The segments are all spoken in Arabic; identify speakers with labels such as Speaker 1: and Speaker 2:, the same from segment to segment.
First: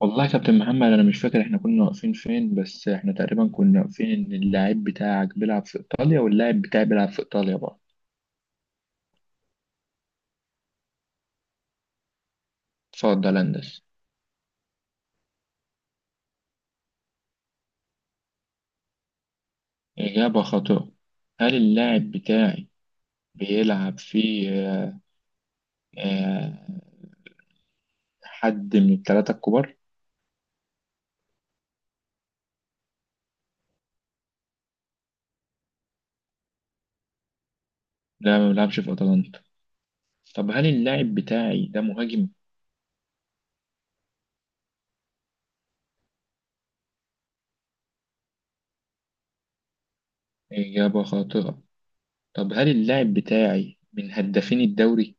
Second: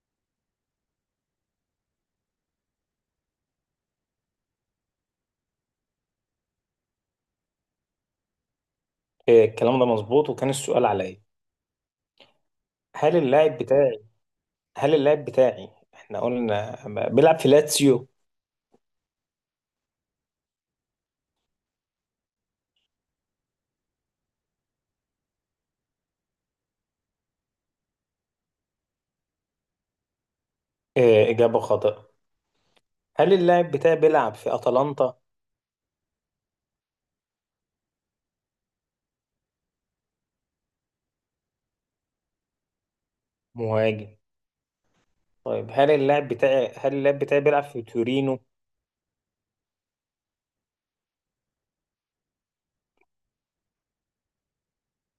Speaker 1: والله يا كابتن محمد، انا مش فاكر احنا كنا واقفين فين، بس احنا تقريبا كنا واقفين ان اللاعب بتاعك بيلعب في ايطاليا واللاعب بتاعي بيلعب في ايطاليا برضه.
Speaker 2: إيه، الكلام ده مظبوط وكان السؤال عليا. هل
Speaker 1: اتفضل
Speaker 2: اللاعب
Speaker 1: هندسة.
Speaker 2: بتاعي هل اللاعب بتاعي احنا قلنا بيلعب في لاتسيو.
Speaker 1: اجابة خاطئة. هل اللاعب بتاعي بيلعب في آه، حد من الثلاثة الكبار؟
Speaker 2: إيه، إجابة خاطئة. هل اللاعب بتاعي بيلعب في أتلانتا؟
Speaker 1: لا، ما بيلعبش في اتلانتا. طب هل اللاعب بتاعي ده مهاجم؟
Speaker 2: مهاجم. طيب هل اللاعب بتاعي بيلعب في تورينو؟
Speaker 1: اجابة خاطئة. طب هل اللاعب بتاعي من هدافين الدوري؟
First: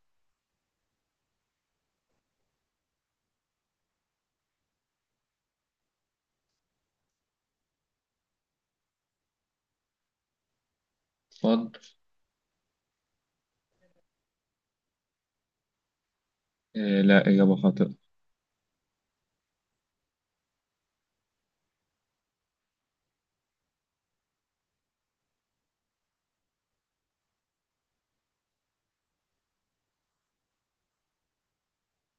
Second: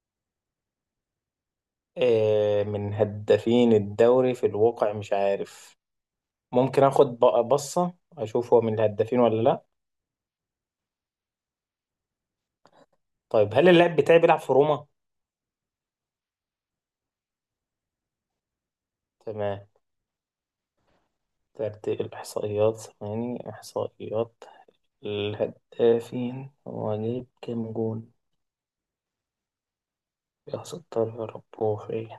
Speaker 2: إيه، من هدافين الدوري في الواقع مش عارف. ممكن اخد بصة اشوف هو من الهدافين ولا لا.
Speaker 1: اتفضل.
Speaker 2: طيب هل اللاعب بتاعي بيلعب في روما؟
Speaker 1: لا، اجابة خاطئة.
Speaker 2: تمام. ترتيب الإحصائيات، ثواني إحصائيات. الهدافين، هو جايب كام جون؟ يا ستار يا رب هو فين؟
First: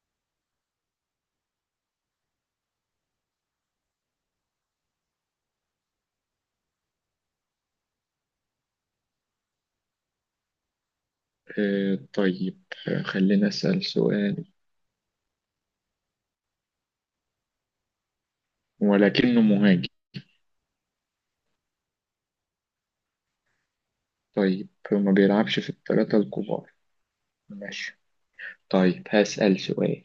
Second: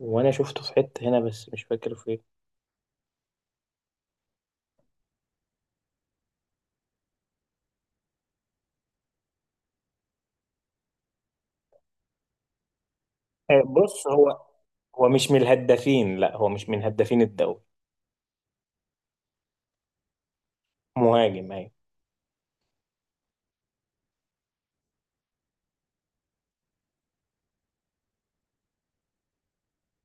Speaker 2: وانا شفته في حتة هنا بس مش فاكر فين.
Speaker 1: خلينا أسأل
Speaker 2: بص، هو،
Speaker 1: سؤال.
Speaker 2: هو مش من الهدافين، لا هو مش من هدافين الدوري.
Speaker 1: ولكنه مهاجم.
Speaker 2: مهاجم ايوه.
Speaker 1: طيب ما بيلعبش في الثلاثة الكبار. ماشي. طيب هسأل سؤال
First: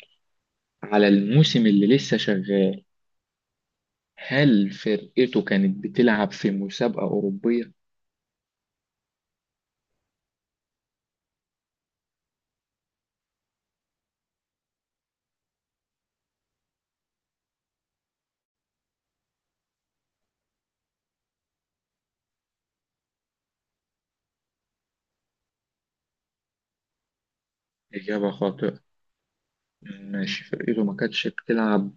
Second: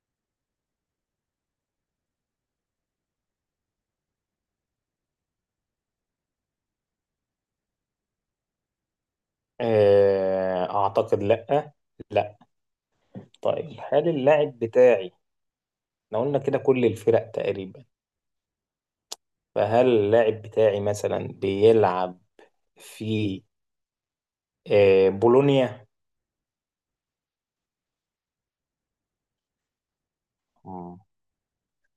Speaker 1: على الموسم اللي لسه شغال: هل فرقته كانت بتلعب في مسابقة أوروبية؟
Speaker 2: اعتقد لا. لا. طيب هل اللاعب بتاعي، احنا قلنا كده كل الفرق تقريبا، فهل اللاعب بتاعي مثلا بيلعب في بولونيا؟
Speaker 1: إجابة خاطئة. ماشي، فرقته ما
Speaker 2: مم.
Speaker 1: كانتش بتلعب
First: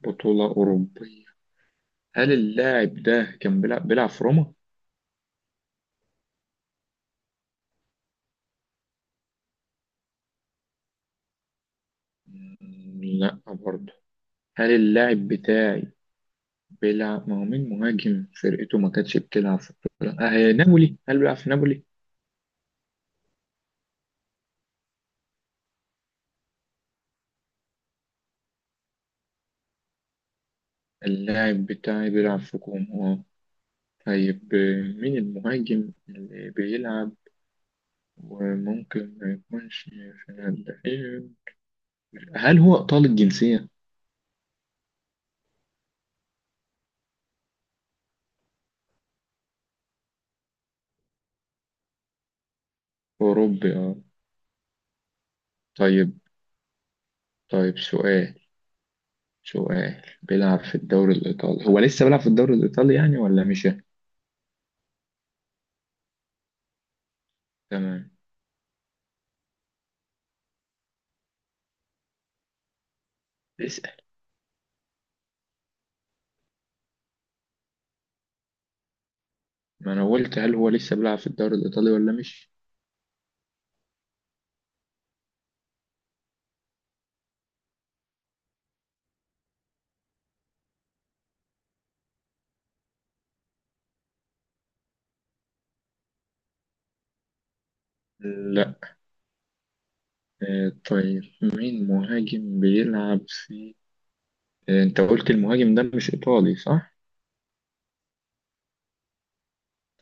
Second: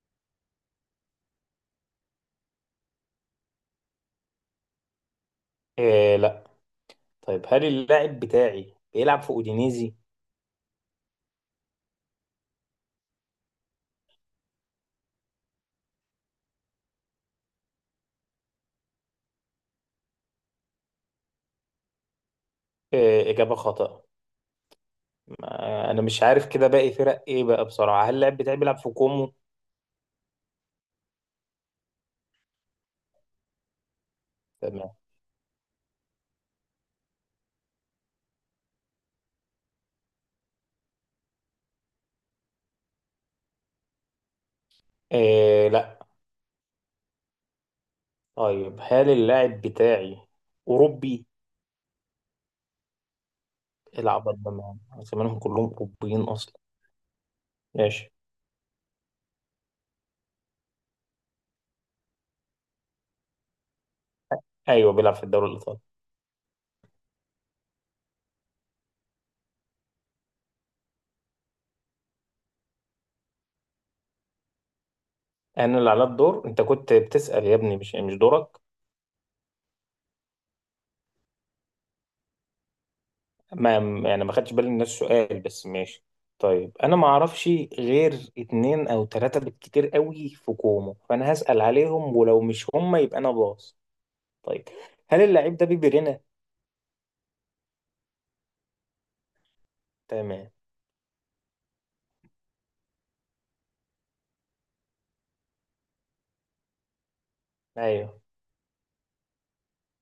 Speaker 1: بطولة أوروبية. هل اللاعب ده كان بيلعب في روما؟
Speaker 2: لا. طيب هل اللاعب بتاعي بيلعب في اودينيزي؟
Speaker 1: لا برضه. هل اللاعب بتاعي بيلعب، ما هو مين مهاجم فرقته ما كانتش بتلعب في البطولة؟ آه، نابولي، هل بيلعب في نابولي؟
Speaker 2: إيه، إجابة خاطئة. أنا مش عارف كده باقي فرق إيه بقى بصراحة. هل اللاعب بتاعي بيلعب في كومو؟
Speaker 1: اللاعب بتاعي بيلعب في كوم، اه. طيب
Speaker 2: تمام.
Speaker 1: مين المهاجم اللي بيلعب وممكن ما يكونش في الهلال؟ هل هو إيطالي الجنسية؟
Speaker 2: إيه لا. طيب هل اللاعب بتاعي أوروبي؟
Speaker 1: أوروبي، اه.
Speaker 2: العب أربعة زمانهم كلهم
Speaker 1: طيب.
Speaker 2: أوروبيين أصلا.
Speaker 1: طيب
Speaker 2: ماشي.
Speaker 1: سؤال سؤال: بيلعب في الدوري الإيطالي، هو لسه بيلعب في الدوري الإيطالي يعني ولا مش؟
Speaker 2: أيوه بيلعب في الدوري الإيطالي.
Speaker 1: تمام. اسأل.
Speaker 2: أنا اللي على الدور، أنت كنت بتسأل يا ابني، مش دورك.
Speaker 1: ما أنا قلت، هل هو لسه بيلعب في الدوري الإيطالي ولا مش؟
Speaker 2: ما، يعني ما خدتش بالي من نفس السؤال بس ماشي. طيب أنا ما أعرفش غير اتنين أو تلاتة بالكتير قوي في كومو، فأنا هسأل عليهم ولو مش هما يبقى أنا باص. طيب هل اللعيب ده بيبرينا؟
Speaker 1: لا.
Speaker 2: تمام.
Speaker 1: طيب مين مهاجم بيلعب في أنت قلت المهاجم ده مش إيطالي صح؟
Speaker 2: ايوه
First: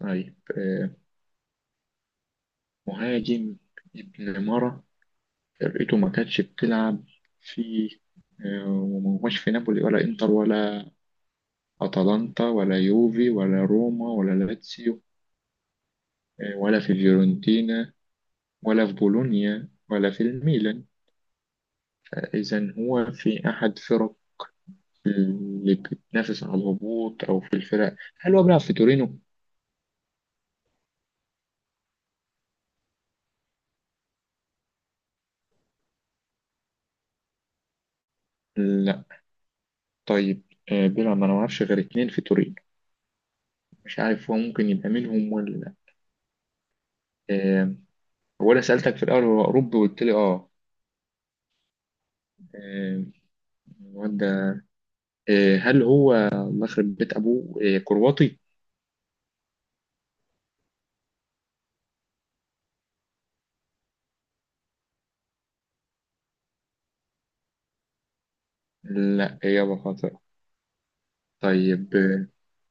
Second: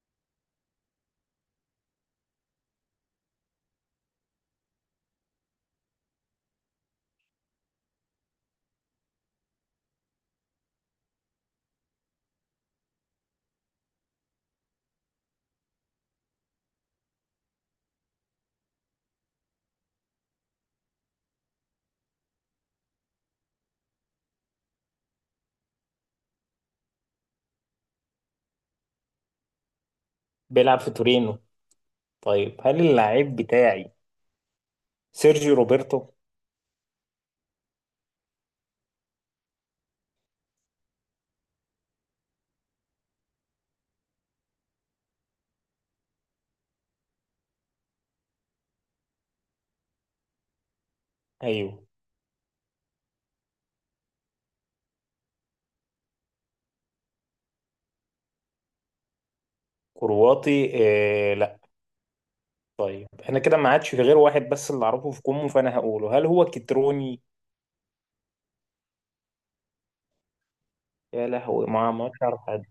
Speaker 1: طيب مهاجم ابن مرة، فرقته ما كانتش بتلعب في وما هوش في نابولي ولا انتر ولا اتلانتا ولا يوفي ولا روما ولا لاتسيو ولا في فيورنتينا ولا في بولونيا ولا في الميلان. إذا هو في أحد فرق اللي بتنافس على الهبوط أو في الفرق. هل هو بيلعب في تورينو؟
Speaker 2: بيلعب في تورينو. طيب هل اللعيب بتاعي سيرجيو روبرتو؟
Speaker 1: لا. طيب بيلعب، ما أنا معرفش غير اتنين في تورينو، مش عارف هو ممكن يبقى منهم ولا لا. آه، هو انا سألتك في الأول هو أوروبي وقلت لي آه.
Speaker 2: ايوه
Speaker 1: آه، الواد ده، هل هو الله يخرب بيت أبوه كرواتي؟
Speaker 2: كرواتي. آه لا. طيب انا كده ما عادش في غير واحد بس اللي اعرفه في كومو، فانا هقوله هل هو كتروني؟
Speaker 1: لا، إجابة خاطئة.
Speaker 2: يا لهوي، ما
Speaker 1: طيب
Speaker 2: ما عادش اعرف حد.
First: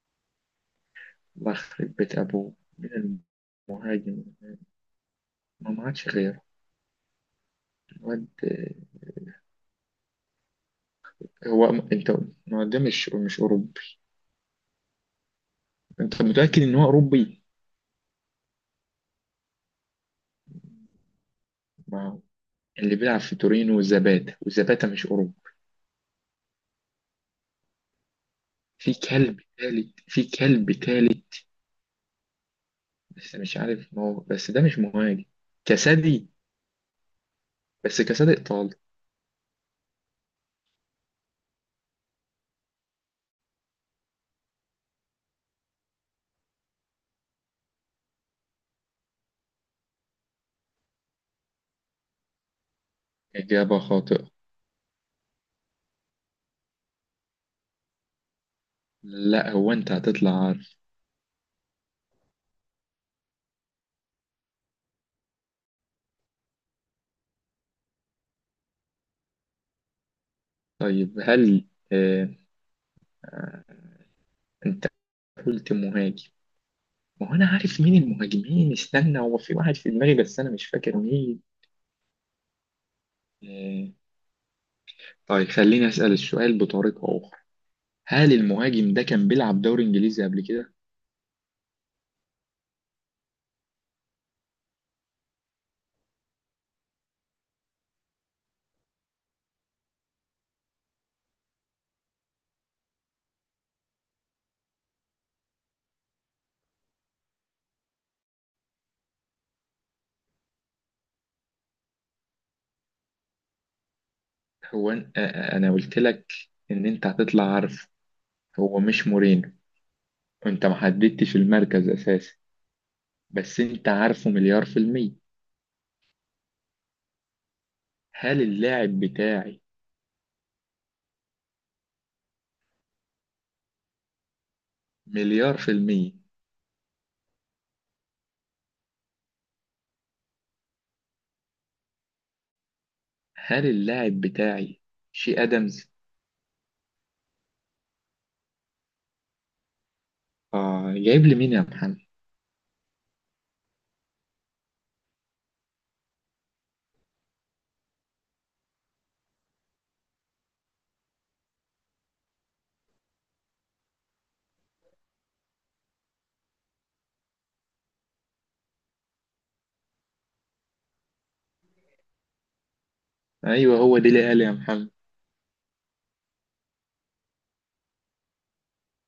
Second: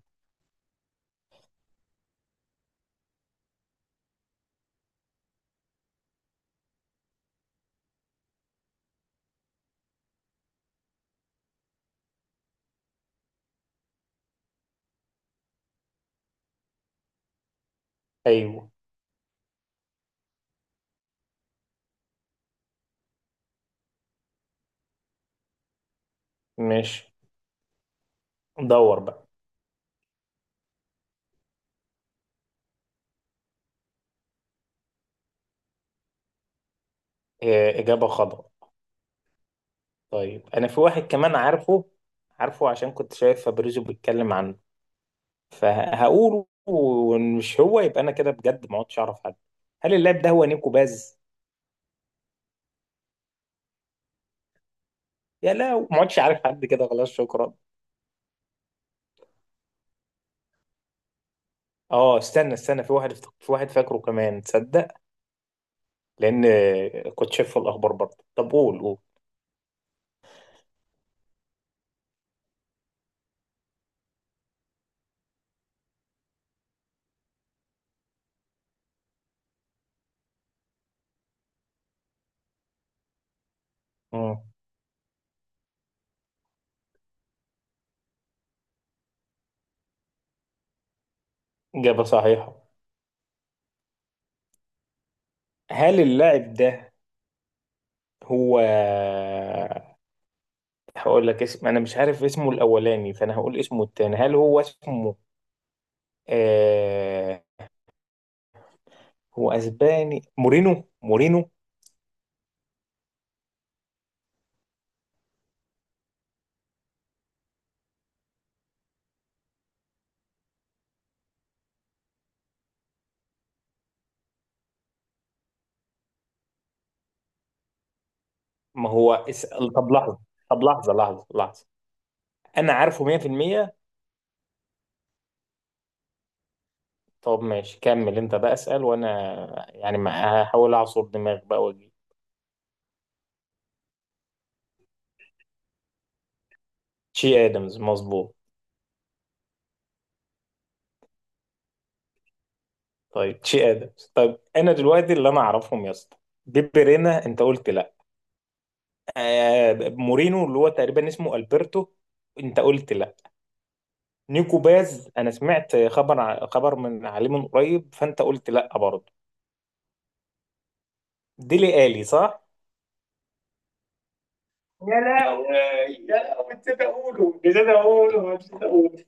Speaker 1: الله يخرب بيت أبوه، مين المهاجم؟ ما ما عادش غير الواد، هو أنت، ما هو ده مش أوروبي، أنت متأكد إن هو أوروبي؟
Speaker 2: ايوه
Speaker 1: ما هو اللي بيلعب في تورينو زباتا، وزباتا مش أوروبي.
Speaker 2: ماشي.
Speaker 1: في
Speaker 2: دور بقى.
Speaker 1: كلب تالت، في كلب تالت، بس مش عارف، ما هو بس ده مش مهاجم. كسادي؟
Speaker 2: آه،
Speaker 1: بس
Speaker 2: اجابه
Speaker 1: كصديق
Speaker 2: خاطئه.
Speaker 1: طالب.
Speaker 2: طيب انا في واحد كمان عارفه، عارفه عشان كنت شايف فابريزو بيتكلم عنه، فهقوله ومش هو يبقى انا كده بجد ما عدتش اعرف حد. هل اللاعب ده هو نيكو باز؟
Speaker 1: إجابة خاطئة.
Speaker 2: يا، لا ما عدتش عارف حد كده خلاص شكرا.
Speaker 1: لا هو أنت هتطلع عارف.
Speaker 2: اه، استنى في واحد في واحد فاكره كمان تصدق. لان كنت شايف في الاخبار برضه. طب قول قول.
Speaker 1: طيب هل آه، أنت قلت مهاجم، ما هو أنا عارف مين المهاجمين، استنى، هو في واحد في دماغي بس أنا مش فاكر مين. آه،
Speaker 2: مم.
Speaker 1: طيب خليني أسأل السؤال بطريقة أخرى: هل المهاجم ده كان بيلعب دوري إنجليزي قبل كده؟
Speaker 2: اجابه صحيحه. هل اللاعب ده هو، هقول لك اسم انا مش عارف اسمه الاولاني فانا هقول اسمه التاني. هل هو اسمه آه... هو اسباني؟ مورينو، مورينو.
Speaker 1: هو أن- آه، آه، أنا قلت لك إن أنت هتطلع عارف. هو مش مورينو، أنت ما حددتش المركز أساسا. بس أنت عارفه مليار في المية. هل
Speaker 2: ما
Speaker 1: اللاعب
Speaker 2: هو
Speaker 1: بتاعي،
Speaker 2: طب لحظة. طب لحظة. أنا عارفه 100%.
Speaker 1: مليار في المية،
Speaker 2: طب ماشي، كمل أنت بقى اسأل وأنا يعني ما هحاول أعصر دماغي بقى وأجيب.
Speaker 1: هل اللاعب بتاعي شي أدمز؟
Speaker 2: تشي آدمز مظبوط.
Speaker 1: آه، جايب لي مين يا محمد؟
Speaker 2: طيب تشي آدمز، طيب أنا دلوقتي اللي أنا أعرفهم يا اسطى: دي بيرينا أنت قلت لأ، آه مورينو اللي هو تقريبا اسمه ألبرتو أنت قلت لأ، نيكو باز أنا سمعت خبر خبر من عليه من قريب فأنت قلت لأ برضه. ديلي آلي صح؟
Speaker 1: أيوه هو ديلي ألي يا محمد.
Speaker 2: يا لهوي، يا لهوي، نسيت اقوله نسيت اقوله نسيت اقوله.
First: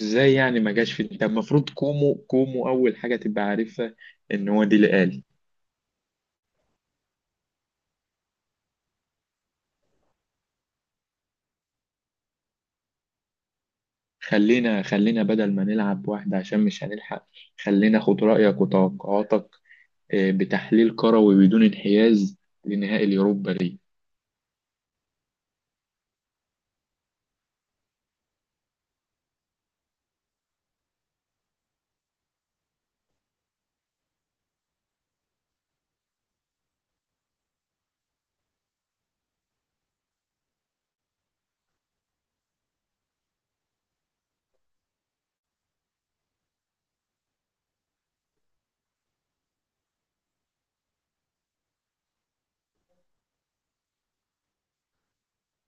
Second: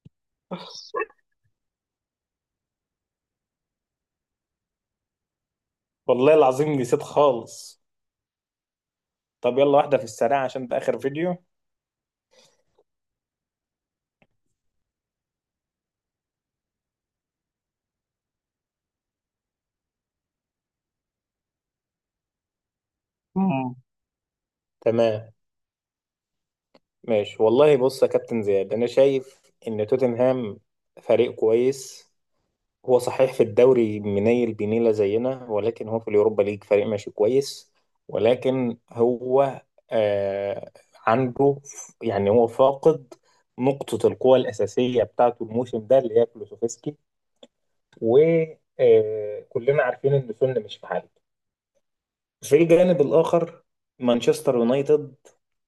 Speaker 1: إزاي يعني ما جاش في، أنت المفروض كومو أول حاجة تبقى عارفها إن هو ديلي ألي.
Speaker 2: والله العظيم نسيت خالص. طب يلا واحدة في السريع عشان ده آخر فيديو.
Speaker 1: خلينا بدل ما نلعب واحدة عشان مش هنلحق، خلينا خد رأيك وتوقعاتك بتحليل كروي بدون انحياز لنهائي اليوروبا
Speaker 2: مم.
Speaker 1: ليج.
Speaker 2: تمام. ماشي والله بص يا كابتن زياد، أنا شايف إن توتنهام فريق كويس. هو صحيح في الدوري منيل بنيلة زينا، ولكن هو في اليوروبا ليج فريق ماشي كويس. ولكن هو آه عنده يعني هو فاقد نقطة القوة الأساسية بتاعته الموسم ده اللي هي كلوسوفسكي. وكلنا عارفين إن سون مش في حاله. في الجانب الآخر، مانشستر يونايتد،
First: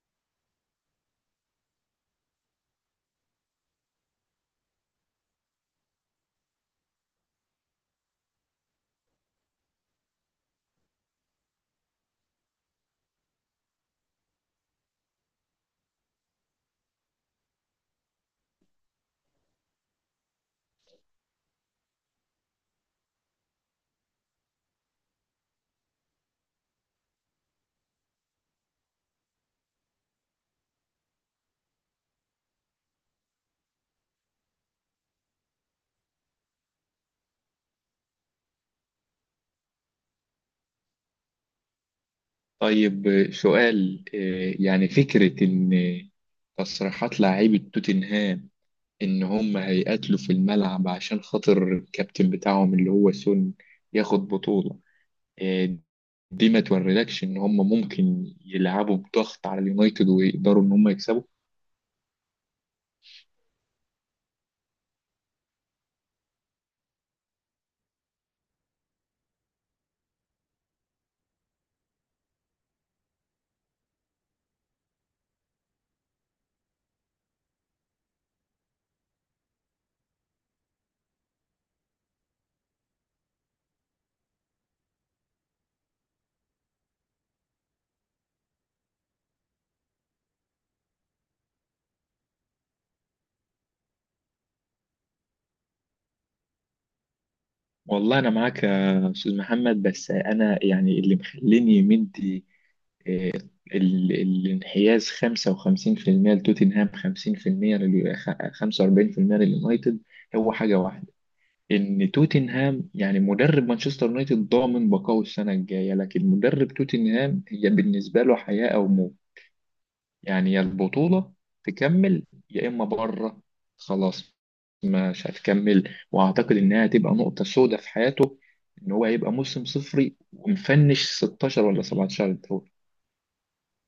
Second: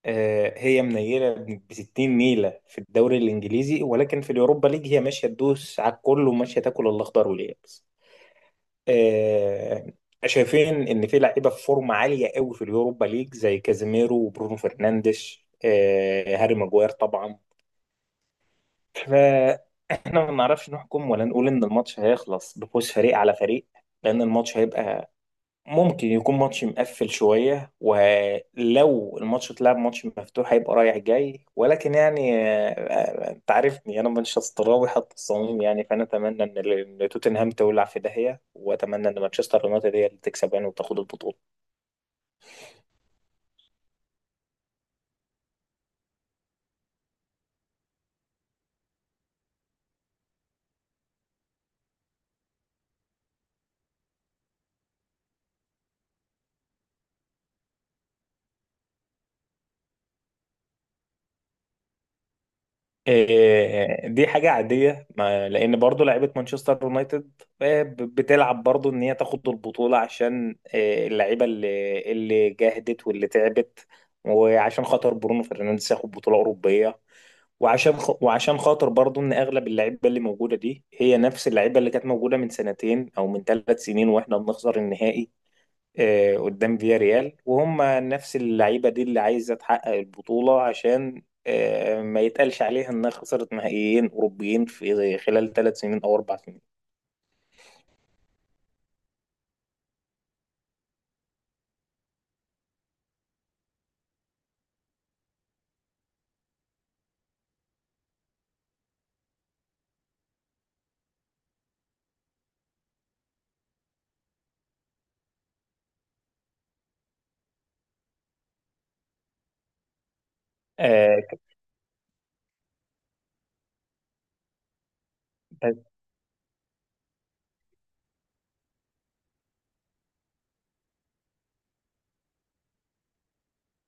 Speaker 2: هي منيلة ب 60 نيلة في الدوري الإنجليزي، ولكن في اليوروبا ليج هي ماشية تدوس على الكل وماشية تاكل الأخضر واليابس. آه، شايفين ان في لعيبه في فورمه عاليه قوي في اليوروبا ليج زي كازيميرو وبرونو فرنانديش، هاري ماجواير طبعا. فاحنا ما نعرفش نحكم ولا نقول ان الماتش هيخلص بفوز فريق على فريق، لان الماتش هيبقى ممكن يكون ماتش مقفل شوية. ولو الماتش اتلعب ماتش مفتوح هيبقى رايح جاي. ولكن يعني، انت عارفني انا مانشستراوي حتى الصميم يعني، فانا اتمنى إن توتنهام تولع في داهية، واتمنى ان مانشستر يونايتد هي اللي تكسب يعني وتاخد البطولة.
Speaker 1: طيب آه، سؤال آه، يعني فكرة إن تصريحات لاعيبة توتنهام ان هم هيقاتلوا في الملعب عشان خاطر الكابتن بتاعهم اللي هو سون ياخد بطولة، آه، دي ما توريلكش ان هم ممكن يلعبوا بضغط على اليونايتد ويقدروا ان هم يكسبوا؟
Speaker 2: دي حاجة عادية. لان برضو لعيبة مانشستر يونايتد، بتلعب برضو ان هي تاخد البطولة، عشان اللعيبة اللي جاهدت واللي تعبت، وعشان خاطر برونو فرنانديز ياخد بطولة أوروبية، وعشان خاطر برضو ان اغلب اللعيبه اللي موجوده دي هي نفس اللعيبه اللي كانت موجوده من سنتين او من 3 سنين واحنا بنخسر النهائي. آه قدام فيا ريال، وهم نفس اللعيبه دي اللي عايزه تحقق البطوله، عشان آه ما يتقالش عليها انها خسرت نهائيين اوروبيين في خلال 3 سنين او 4 سنين.
Speaker 1: والله انا معاك يا استاذ محمد، بس انا يعني اللي مخليني مدي آه، الانحياز 55% لتوتنهام، 50% 45% لليونايتد، هو حاجة واحدة: ان توتنهام يعني مدرب مانشستر يونايتد ضامن بقائه السنه الجايه، لكن مدرب توتنهام هي بالنسبه له حياه او موت. يعني يا
Speaker 2: آه
Speaker 1: البطوله تكمل يا اما بره، خلاص، مش
Speaker 2: بس-
Speaker 1: هتكمل، واعتقد انها هتبقى نقطه سوداء في حياته، ان هو هيبقى موسم صفري ومفنش 16 ولا 17 دوري.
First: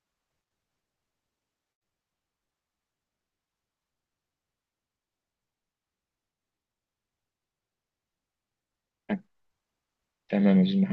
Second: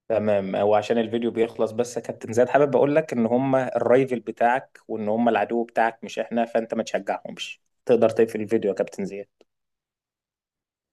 Speaker 2: تمام. وعشان الفيديو بيخلص، بس يا كابتن زياد حابب اقول لك ان هم الرايفل بتاعك وان هم العدو بتاعك مش احنا، فانت ما تشجعهمش. تقدر تقفل الفيديو يا كابتن زياد.
Speaker 1: تمام يا أستاذ محمد.